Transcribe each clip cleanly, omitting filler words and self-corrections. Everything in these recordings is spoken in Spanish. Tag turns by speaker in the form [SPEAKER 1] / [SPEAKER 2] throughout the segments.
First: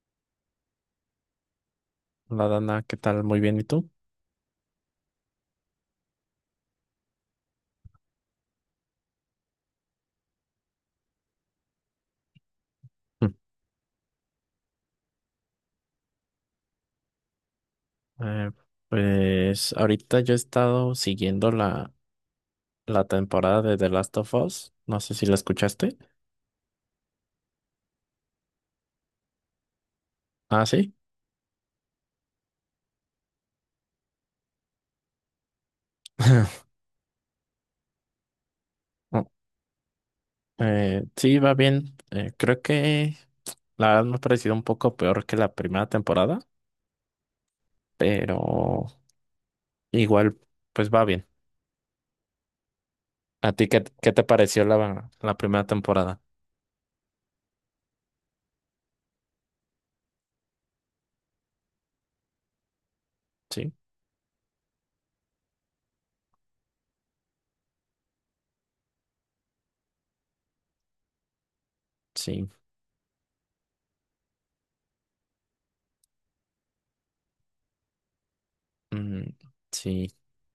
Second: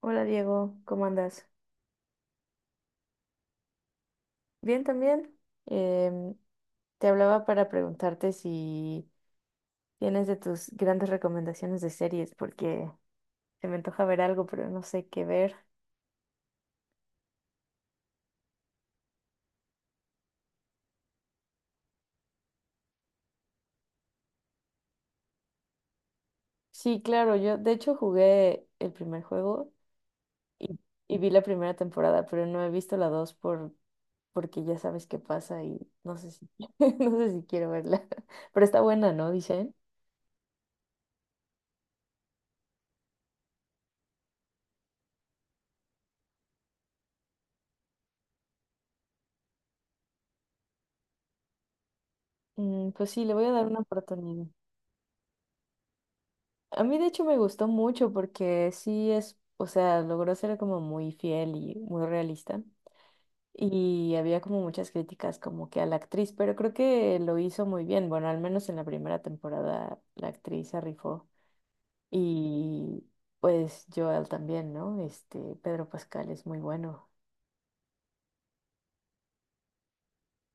[SPEAKER 1] Hola Diego, ¿cómo andas?
[SPEAKER 2] Hola Dana, ¿qué tal? Muy bien, ¿y tú?
[SPEAKER 1] Bien también. Em, Te hablaba para preguntarte si tienes de tus grandes recomendaciones de series, porque
[SPEAKER 2] Mm.
[SPEAKER 1] se me antoja ver algo, pero no sé qué ver.
[SPEAKER 2] Eh, pues ahorita yo he estado siguiendo la temporada de The Last of Us. No sé si la escuchaste.
[SPEAKER 1] Sí, claro, yo de hecho jugué el primer juego
[SPEAKER 2] Ah,
[SPEAKER 1] y,
[SPEAKER 2] sí.
[SPEAKER 1] y vi la primera temporada, pero no he visto la dos, porque ya sabes qué pasa y no sé si, no sé si quiero verla. Pero está buena,
[SPEAKER 2] No,
[SPEAKER 1] ¿no? Dicen.
[SPEAKER 2] sí, va bien. Creo que la verdad me ha parecido un poco peor que la primera temporada, pero igual, pues va bien.
[SPEAKER 1] Mm, pues sí, le voy a
[SPEAKER 2] ¿A
[SPEAKER 1] dar
[SPEAKER 2] ti
[SPEAKER 1] una
[SPEAKER 2] qué te
[SPEAKER 1] oportunidad.
[SPEAKER 2] pareció la primera temporada?
[SPEAKER 1] A mí de hecho me gustó mucho porque sí es, o sea, logró ser como muy fiel y muy realista.
[SPEAKER 2] Sí,
[SPEAKER 1] Y había como muchas críticas como que a la actriz, pero creo que lo hizo muy bien. Bueno, al menos en la primera temporada la actriz se rifó.
[SPEAKER 2] sí,
[SPEAKER 1] Y pues Joel también, ¿no? Este, Pedro Pascal es muy bueno.
[SPEAKER 2] mm, sí.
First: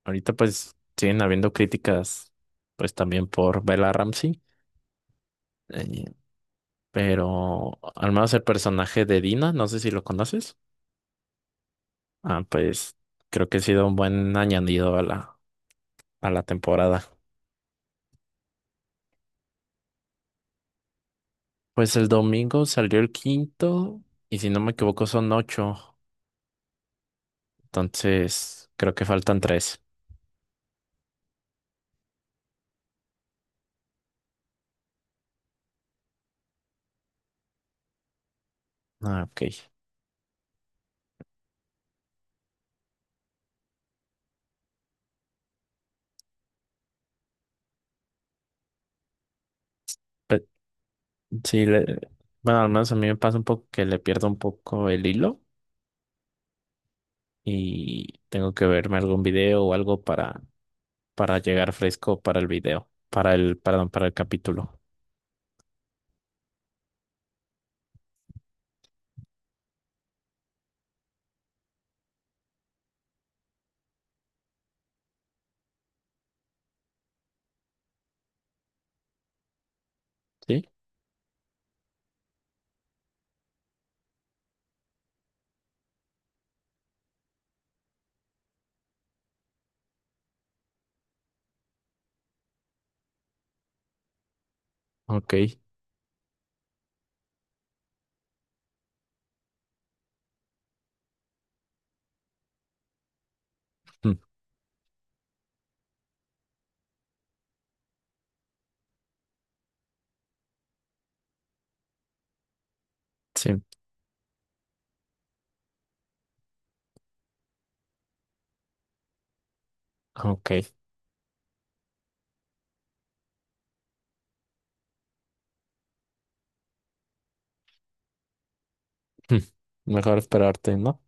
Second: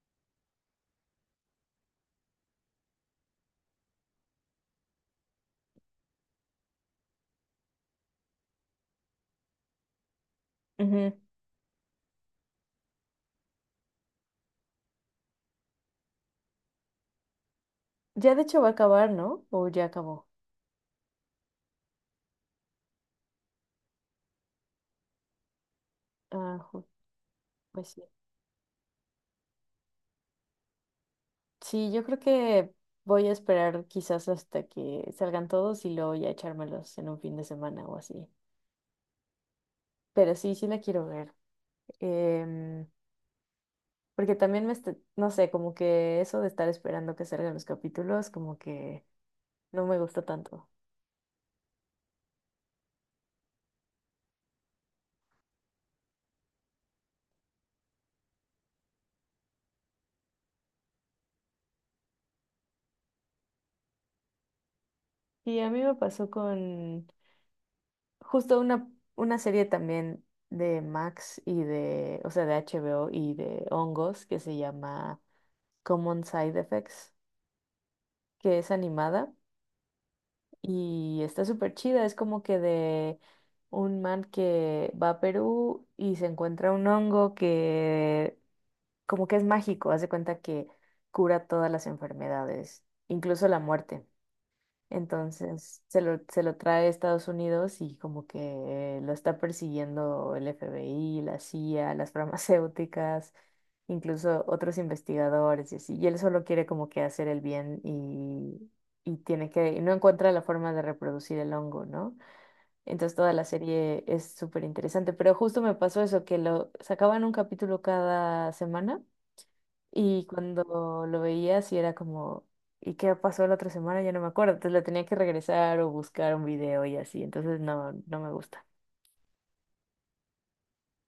[SPEAKER 2] Ahorita pues siguen habiendo críticas, pues también por Bella Ramsey. Eh, pero al menos el personaje de Dina, no sé si lo conoces.
[SPEAKER 1] Ujú.
[SPEAKER 2] Ah, pues creo que ha sido un buen añadido a la temporada.
[SPEAKER 1] Ya de hecho va a acabar, ¿no? O ya acabó.
[SPEAKER 2] Pues el domingo salió el quinto y si no me equivoco son ocho.
[SPEAKER 1] Ah, ju- pues sí.
[SPEAKER 2] Entonces creo que faltan tres.
[SPEAKER 1] Sí, yo creo que voy a esperar quizás hasta que salgan todos y luego ya echármelos en un fin de semana o así.
[SPEAKER 2] Ah, ok.
[SPEAKER 1] Pero sí, sí la quiero ver. Em, Porque también no sé, como que eso de estar esperando que salgan los capítulos, como que no me gusta
[SPEAKER 2] Pe-
[SPEAKER 1] tanto.
[SPEAKER 2] sí, le- bueno, al menos a mí me pasa un poco que le pierdo un poco el hilo y tengo que verme algún video o algo para llegar fresco para el video, para el, perdón, para el capítulo.
[SPEAKER 1] Y a mí me pasó con justo una serie también de Max y de, o sea, de HBO y de hongos que se llama Common Side Effects, que es animada.
[SPEAKER 2] ¿Sí?
[SPEAKER 1] Y está súper chida, es como que de un man que va a Perú y se encuentra un hongo que como que es mágico, hace cuenta que cura todas las enfermedades, incluso la muerte.
[SPEAKER 2] Ok.
[SPEAKER 1] Entonces se lo trae a Estados Unidos y como que lo está persiguiendo el FBI, la CIA, las farmacéuticas,
[SPEAKER 2] Mm,
[SPEAKER 1] incluso otros investigadores y así. Y él solo quiere como que hacer el bien y tiene que, y no encuentra la forma de reproducir el hongo, ¿no? Entonces toda la
[SPEAKER 2] sí,
[SPEAKER 1] serie es súper interesante. Pero justo me pasó eso, que lo sacaban un capítulo cada semana y
[SPEAKER 2] ok.
[SPEAKER 1] cuando lo veía, sí era como, ¿y qué pasó la otra semana? Ya no me acuerdo. Entonces le tenía que regresar o buscar un video y así. Entonces no, no me gusta.
[SPEAKER 2] Mm, Mejor esperarte, ¿no?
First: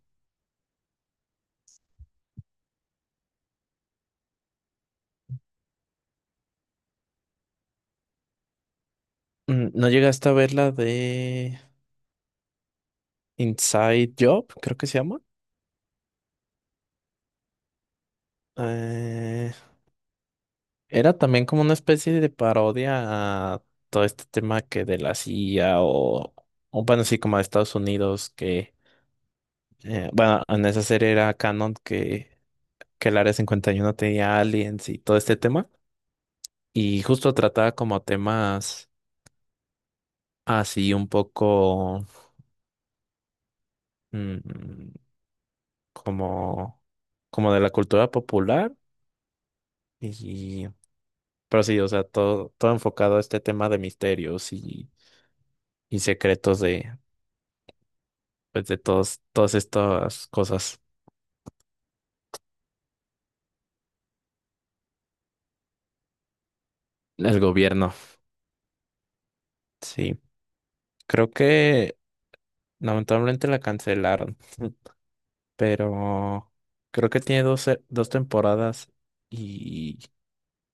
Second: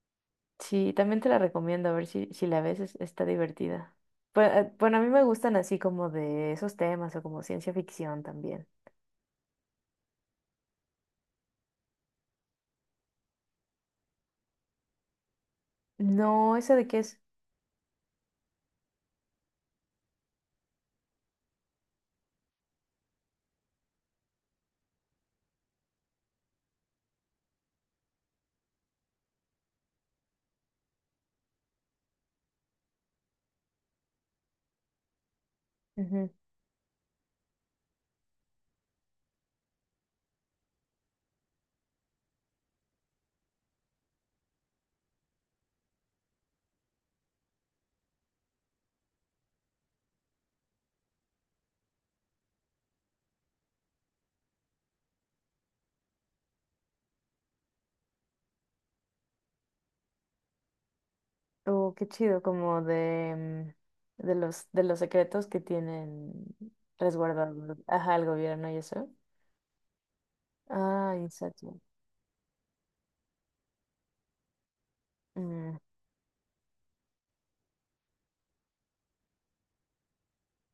[SPEAKER 1] Sí, también te la recomiendo, a ver si, si la ves, está divertida. Pues, bueno, a mí me gustan así como de esos temas o como ciencia ficción también.
[SPEAKER 2] ¿No llegaste a ver la de Inside Job? Creo que se llama.
[SPEAKER 1] No, ¿esa de qué es?
[SPEAKER 2] Eh, Era también como una especie de parodia a todo este tema que de la CIA o bueno, sí, como de Estados Unidos que. Bueno, en esa serie era canon que el Área 51 tenía aliens y todo este tema.
[SPEAKER 1] Ujú.
[SPEAKER 2] Y justo trataba como temas así un poco mm, como, como de la cultura popular. Y, pero sí, o sea, todo, todo enfocado a este tema de misterios y secretos de, pues, de todos, todas estas cosas
[SPEAKER 1] Oh, qué chido, como de, mm, de de los secretos que tienen
[SPEAKER 2] del
[SPEAKER 1] resguardados,
[SPEAKER 2] gobierno.
[SPEAKER 1] ajá, el gobierno y eso.
[SPEAKER 2] Sí,
[SPEAKER 1] Ah,
[SPEAKER 2] creo
[SPEAKER 1] exacto.
[SPEAKER 2] que lamentablemente la cancelaron.
[SPEAKER 1] Mm.
[SPEAKER 2] Pero creo que tiene dos temporadas y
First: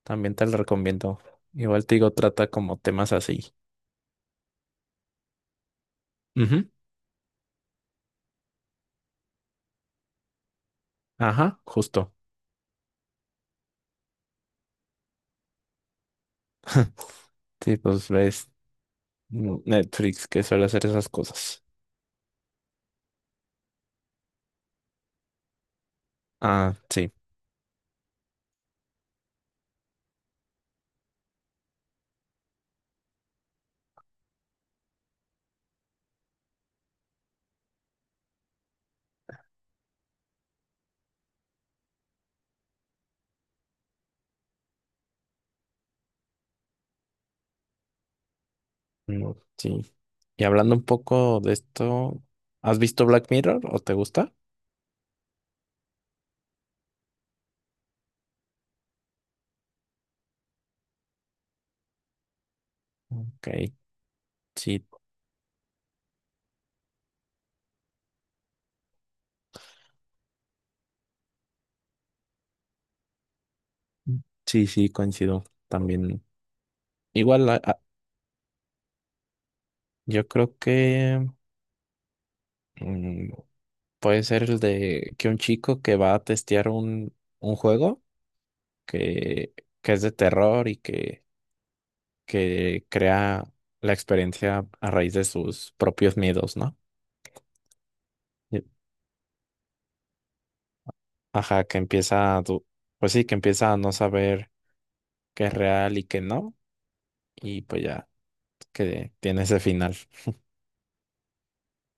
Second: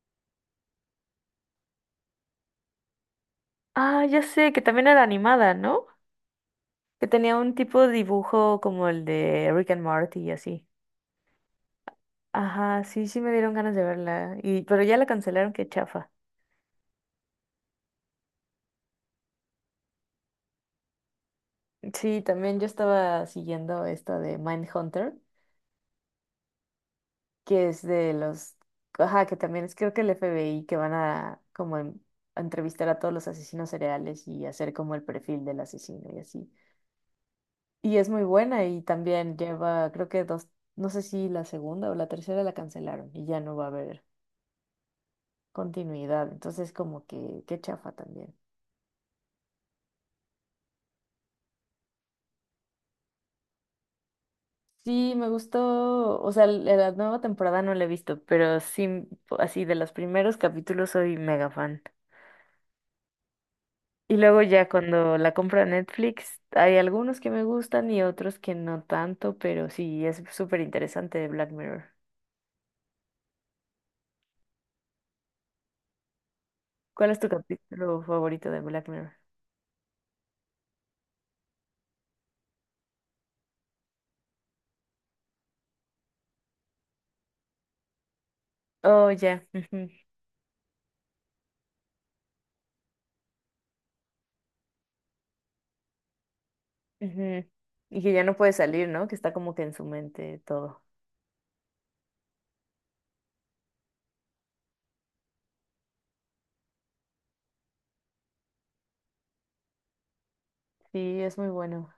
[SPEAKER 2] también te lo recomiendo. Igual te digo, trata como temas así.
[SPEAKER 1] Ah, ya sé, que también era animada, ¿no?
[SPEAKER 2] Ujú,
[SPEAKER 1] Que tenía un tipo de dibujo como el de Rick and Morty y así.
[SPEAKER 2] ajá, justo.
[SPEAKER 1] Ajá, sí, sí me dieron ganas de verla. Y, pero ya la cancelaron, qué chafa.
[SPEAKER 2] Sí, pues ves Netflix que suele hacer esas cosas.
[SPEAKER 1] Sí, también yo estaba siguiendo esta de Mindhunter,
[SPEAKER 2] Ah, sí.
[SPEAKER 1] que es de los, ajá, que también es creo que el FBI que van a como a entrevistar a todos los asesinos cereales y hacer como el perfil del asesino y así. Y es muy buena y también lleva, creo que dos, no sé si la segunda o la tercera la cancelaron y ya no va a haber continuidad. Entonces, como que, qué chafa también.
[SPEAKER 2] Mm, sí. Y hablando un poco de esto, ¿has visto Black Mirror o te gusta?
[SPEAKER 1] Sí, me gustó, o sea, la nueva temporada no la he visto, pero sí, así de los primeros capítulos soy mega fan.
[SPEAKER 2] Ok,
[SPEAKER 1] Y luego ya
[SPEAKER 2] sí,
[SPEAKER 1] cuando la compra Netflix, hay algunos que me gustan y otros que no tanto, pero sí, es súper interesante de Black Mirror.
[SPEAKER 2] sí, sí, coincido también.
[SPEAKER 1] ¿Cuál es tu
[SPEAKER 2] Igual,
[SPEAKER 1] capítulo favorito de Black Mirror?
[SPEAKER 2] yo creo que mm, puede ser el de que un chico que va a testear un juego
[SPEAKER 1] Oh, ya.
[SPEAKER 2] que,
[SPEAKER 1] ujú,
[SPEAKER 2] que es de terror y que crea la experiencia a raíz de sus propios miedos, ¿no?
[SPEAKER 1] ujú. Y que ya no puede
[SPEAKER 2] Y-
[SPEAKER 1] salir, ¿no? Que está como que en su mente todo.
[SPEAKER 2] Ajá, que empieza a, pues sí, que empieza a no saber qué es real y qué no, y pues ya que tiene ese final.
[SPEAKER 1] Sí, es muy bueno.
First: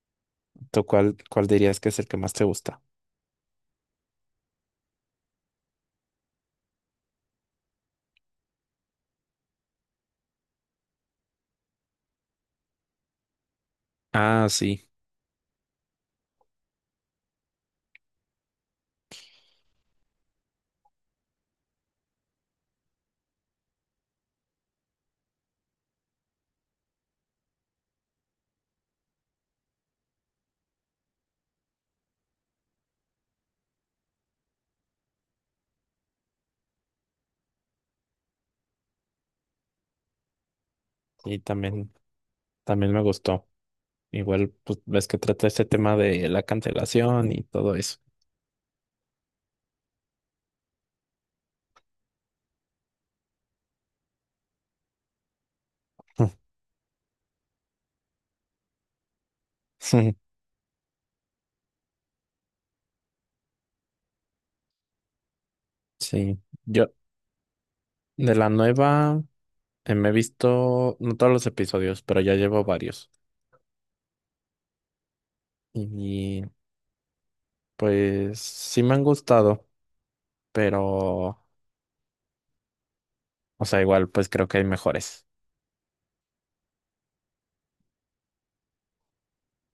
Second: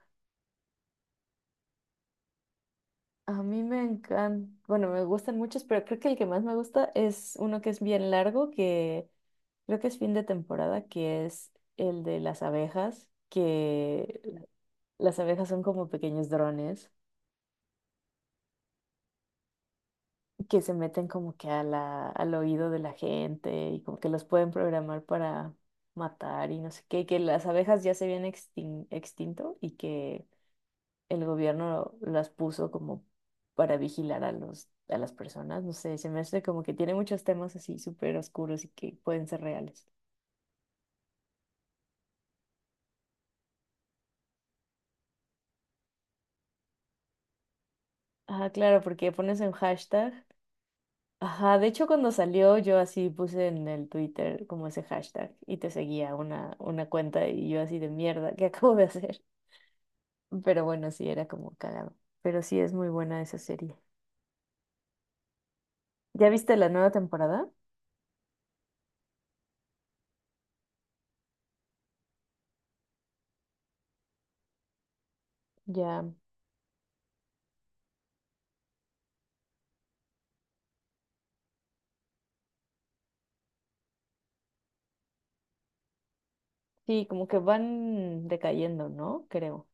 [SPEAKER 2] ¿Tú cuál dirías que es el que más te gusta?
[SPEAKER 1] A mí me encantan, bueno, me gustan muchos, pero creo que el que más me gusta es uno que es bien largo, que creo que es fin de temporada, que es el de las abejas, que
[SPEAKER 2] Ah, sí,
[SPEAKER 1] las abejas son como pequeños drones que se meten como que a al oído de la gente y como que los pueden programar para matar y no sé qué, y que las abejas ya se habían extinto y que el gobierno las puso como para vigilar a a las personas. No sé, se me hace como que tiene muchos temas así súper oscuros y que pueden ser reales.
[SPEAKER 2] y también me gustó. Igual, pues ves que trata este tema de la cancelación y todo eso.
[SPEAKER 1] Ah, claro, porque pones un hashtag. Ajá, de hecho cuando salió yo así puse en el Twitter como ese hashtag y te seguía una cuenta y yo así de mierda, ¿qué acabo de hacer? Pero bueno, sí, era como cagado. Pero sí es muy buena esa serie. ¿Ya
[SPEAKER 2] Sí,
[SPEAKER 1] viste la nueva
[SPEAKER 2] yo
[SPEAKER 1] temporada?
[SPEAKER 2] de la nueva me he visto, no todos los episodios, pero ya llevo varios.
[SPEAKER 1] Ya.
[SPEAKER 2] Y pues sí me han gustado, pero, o sea, igual pues creo que hay mejores.
[SPEAKER 1] Sí, como que van decayendo, ¿no? Creo.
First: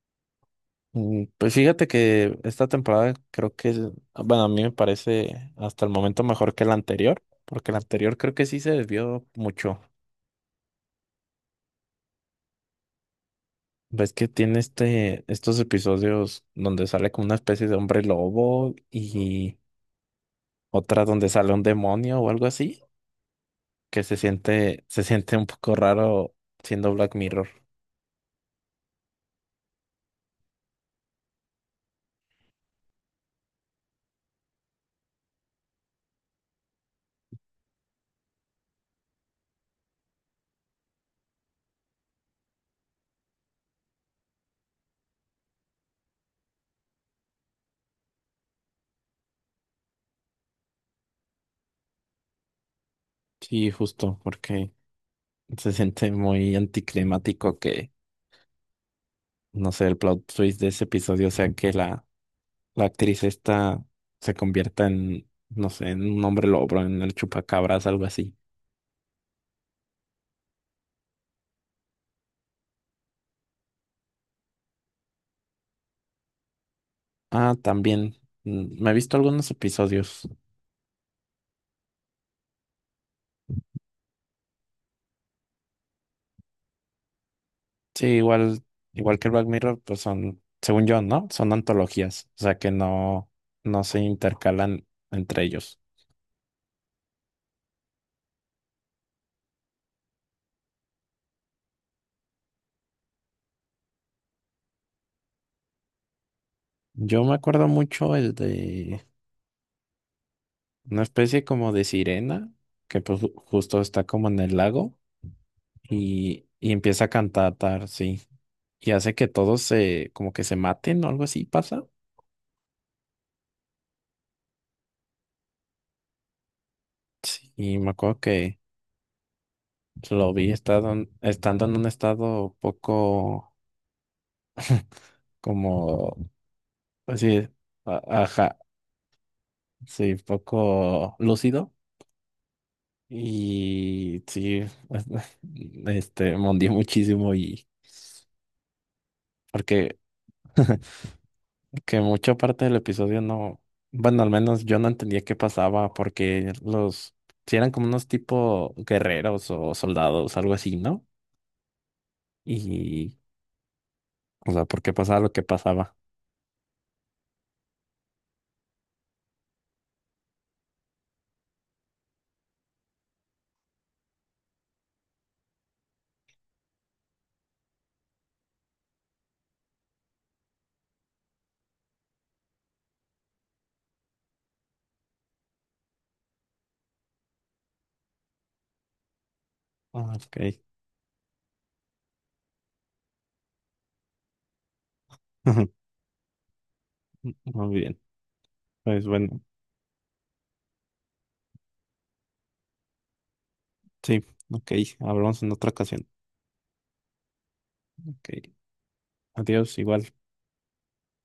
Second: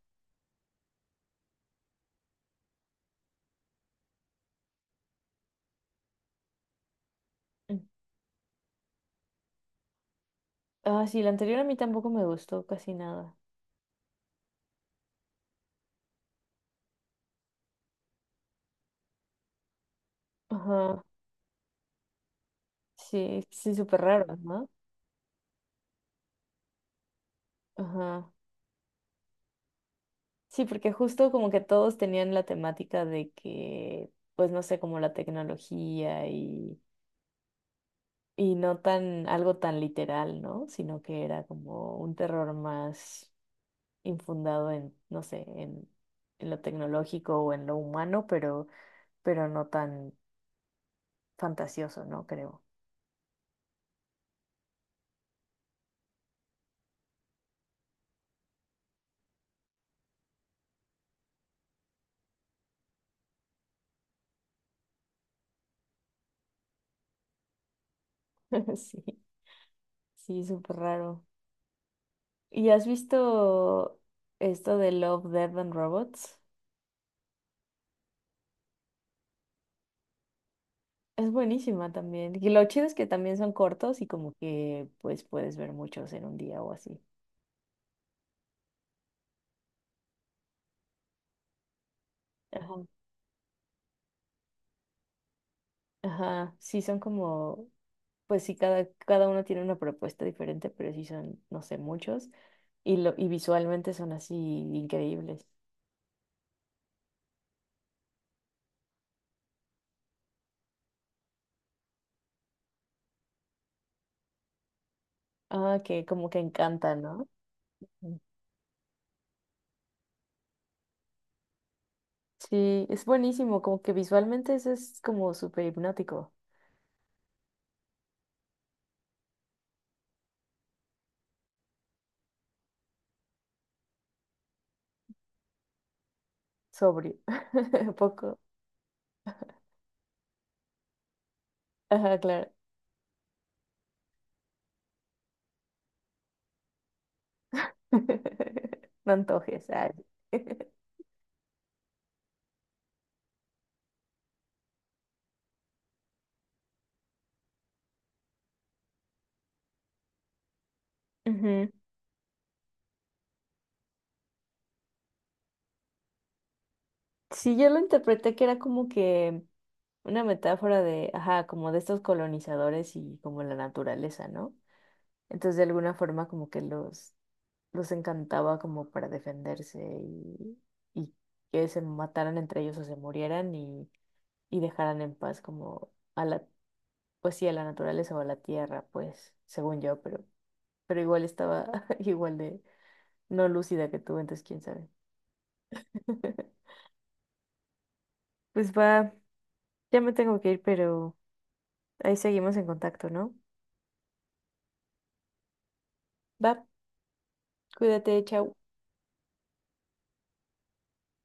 [SPEAKER 2] Pues fíjate que esta temporada creo que, bueno, a mí me parece hasta el momento mejor que la anterior, porque la anterior creo que sí se desvió mucho.
[SPEAKER 1] Ah, sí, la anterior a mí tampoco me gustó casi nada.
[SPEAKER 2] Ves que tiene estos episodios donde sale como una especie de hombre lobo y
[SPEAKER 1] Ajá,
[SPEAKER 2] otra donde sale un demonio o algo así.
[SPEAKER 1] sí, sí, súper
[SPEAKER 2] Que
[SPEAKER 1] raro, ¿no?
[SPEAKER 2] se siente un poco raro siendo Black Mirror.
[SPEAKER 1] Ajá. Sí, porque justo como que todos tenían la temática de que, pues no sé, como la tecnología y no tan, algo tan literal, ¿no? Sino que era como un terror más infundado en, no sé, en lo tecnológico o en lo humano, pero no tan fantasioso, ¿no? Creo.
[SPEAKER 2] Sí, justo, porque se siente muy anticlimático que, no sé, el plot twist de ese episodio sea que la actriz esta se convierta en, no sé, en un hombre lobo, en el chupacabras, algo así.
[SPEAKER 1] Sí, sí, súper raro. ¿Y has visto esto de Love, Death and Robots?
[SPEAKER 2] Ah, también, me he visto algunos episodios.
[SPEAKER 1] Es buenísima también. Y lo chido es que también son cortos y como que pues puedes ver muchos en un día o así.
[SPEAKER 2] Sí, igual que Black Mirror, pues son, según yo, ¿no? Son antologías, o sea que
[SPEAKER 1] Ajá.
[SPEAKER 2] no, no se intercalan entre ellos.
[SPEAKER 1] Ajá, sí son como, pues sí, cada uno tiene una propuesta diferente, pero sí son, no sé, muchos. Y, lo, y visualmente son así increíbles.
[SPEAKER 2] Yo me acuerdo mucho el de una especie como de sirena, que pues justo está como en el lago
[SPEAKER 1] Ah, que como que
[SPEAKER 2] y
[SPEAKER 1] encanta,
[SPEAKER 2] empieza a
[SPEAKER 1] ¿no?
[SPEAKER 2] cantar,
[SPEAKER 1] Mm.
[SPEAKER 2] sí. Y hace que todos como que se maten o algo así pasa.
[SPEAKER 1] Sí, es buenísimo, como que visualmente eso es como súper hipnótico,
[SPEAKER 2] Sí, y me acuerdo que lo vi estando en un estado poco como,
[SPEAKER 1] sobrio,
[SPEAKER 2] así,
[SPEAKER 1] poco.
[SPEAKER 2] ajá, sí, poco lúcido.
[SPEAKER 1] Ajá, claro.
[SPEAKER 2] Y sí, este, me hundió muchísimo y
[SPEAKER 1] No antojes. Ay.
[SPEAKER 2] porque. Que mucha parte del episodio no, bueno, al menos yo no entendía qué pasaba porque si eran como unos tipo guerreros o soldados, algo así, ¿no?
[SPEAKER 1] Ujú.
[SPEAKER 2] Y, o sea, ¿por qué pasaba lo que pasaba?
[SPEAKER 1] Sí, yo lo interpreté que era como que una metáfora de, ajá, como de estos colonizadores y como la naturaleza, ¿no? Entonces, de alguna forma, como que los encantaba como para defenderse y que se mataran entre ellos o se murieran y dejaran en paz como a pues sí, a la naturaleza o a la tierra, pues, según yo,
[SPEAKER 2] Ah, ok.
[SPEAKER 1] pero igual estaba igual de no lúcida que tú, entonces, quién sabe.
[SPEAKER 2] Muy bien.
[SPEAKER 1] Pues
[SPEAKER 2] Pues
[SPEAKER 1] va,
[SPEAKER 2] bueno,
[SPEAKER 1] ya me tengo que ir, pero ahí seguimos en contacto, ¿no?
[SPEAKER 2] sí, ok, hablamos en otra ocasión.
[SPEAKER 1] Va, cuídate,
[SPEAKER 2] Ok,
[SPEAKER 1] chao.
[SPEAKER 2] adiós, igual.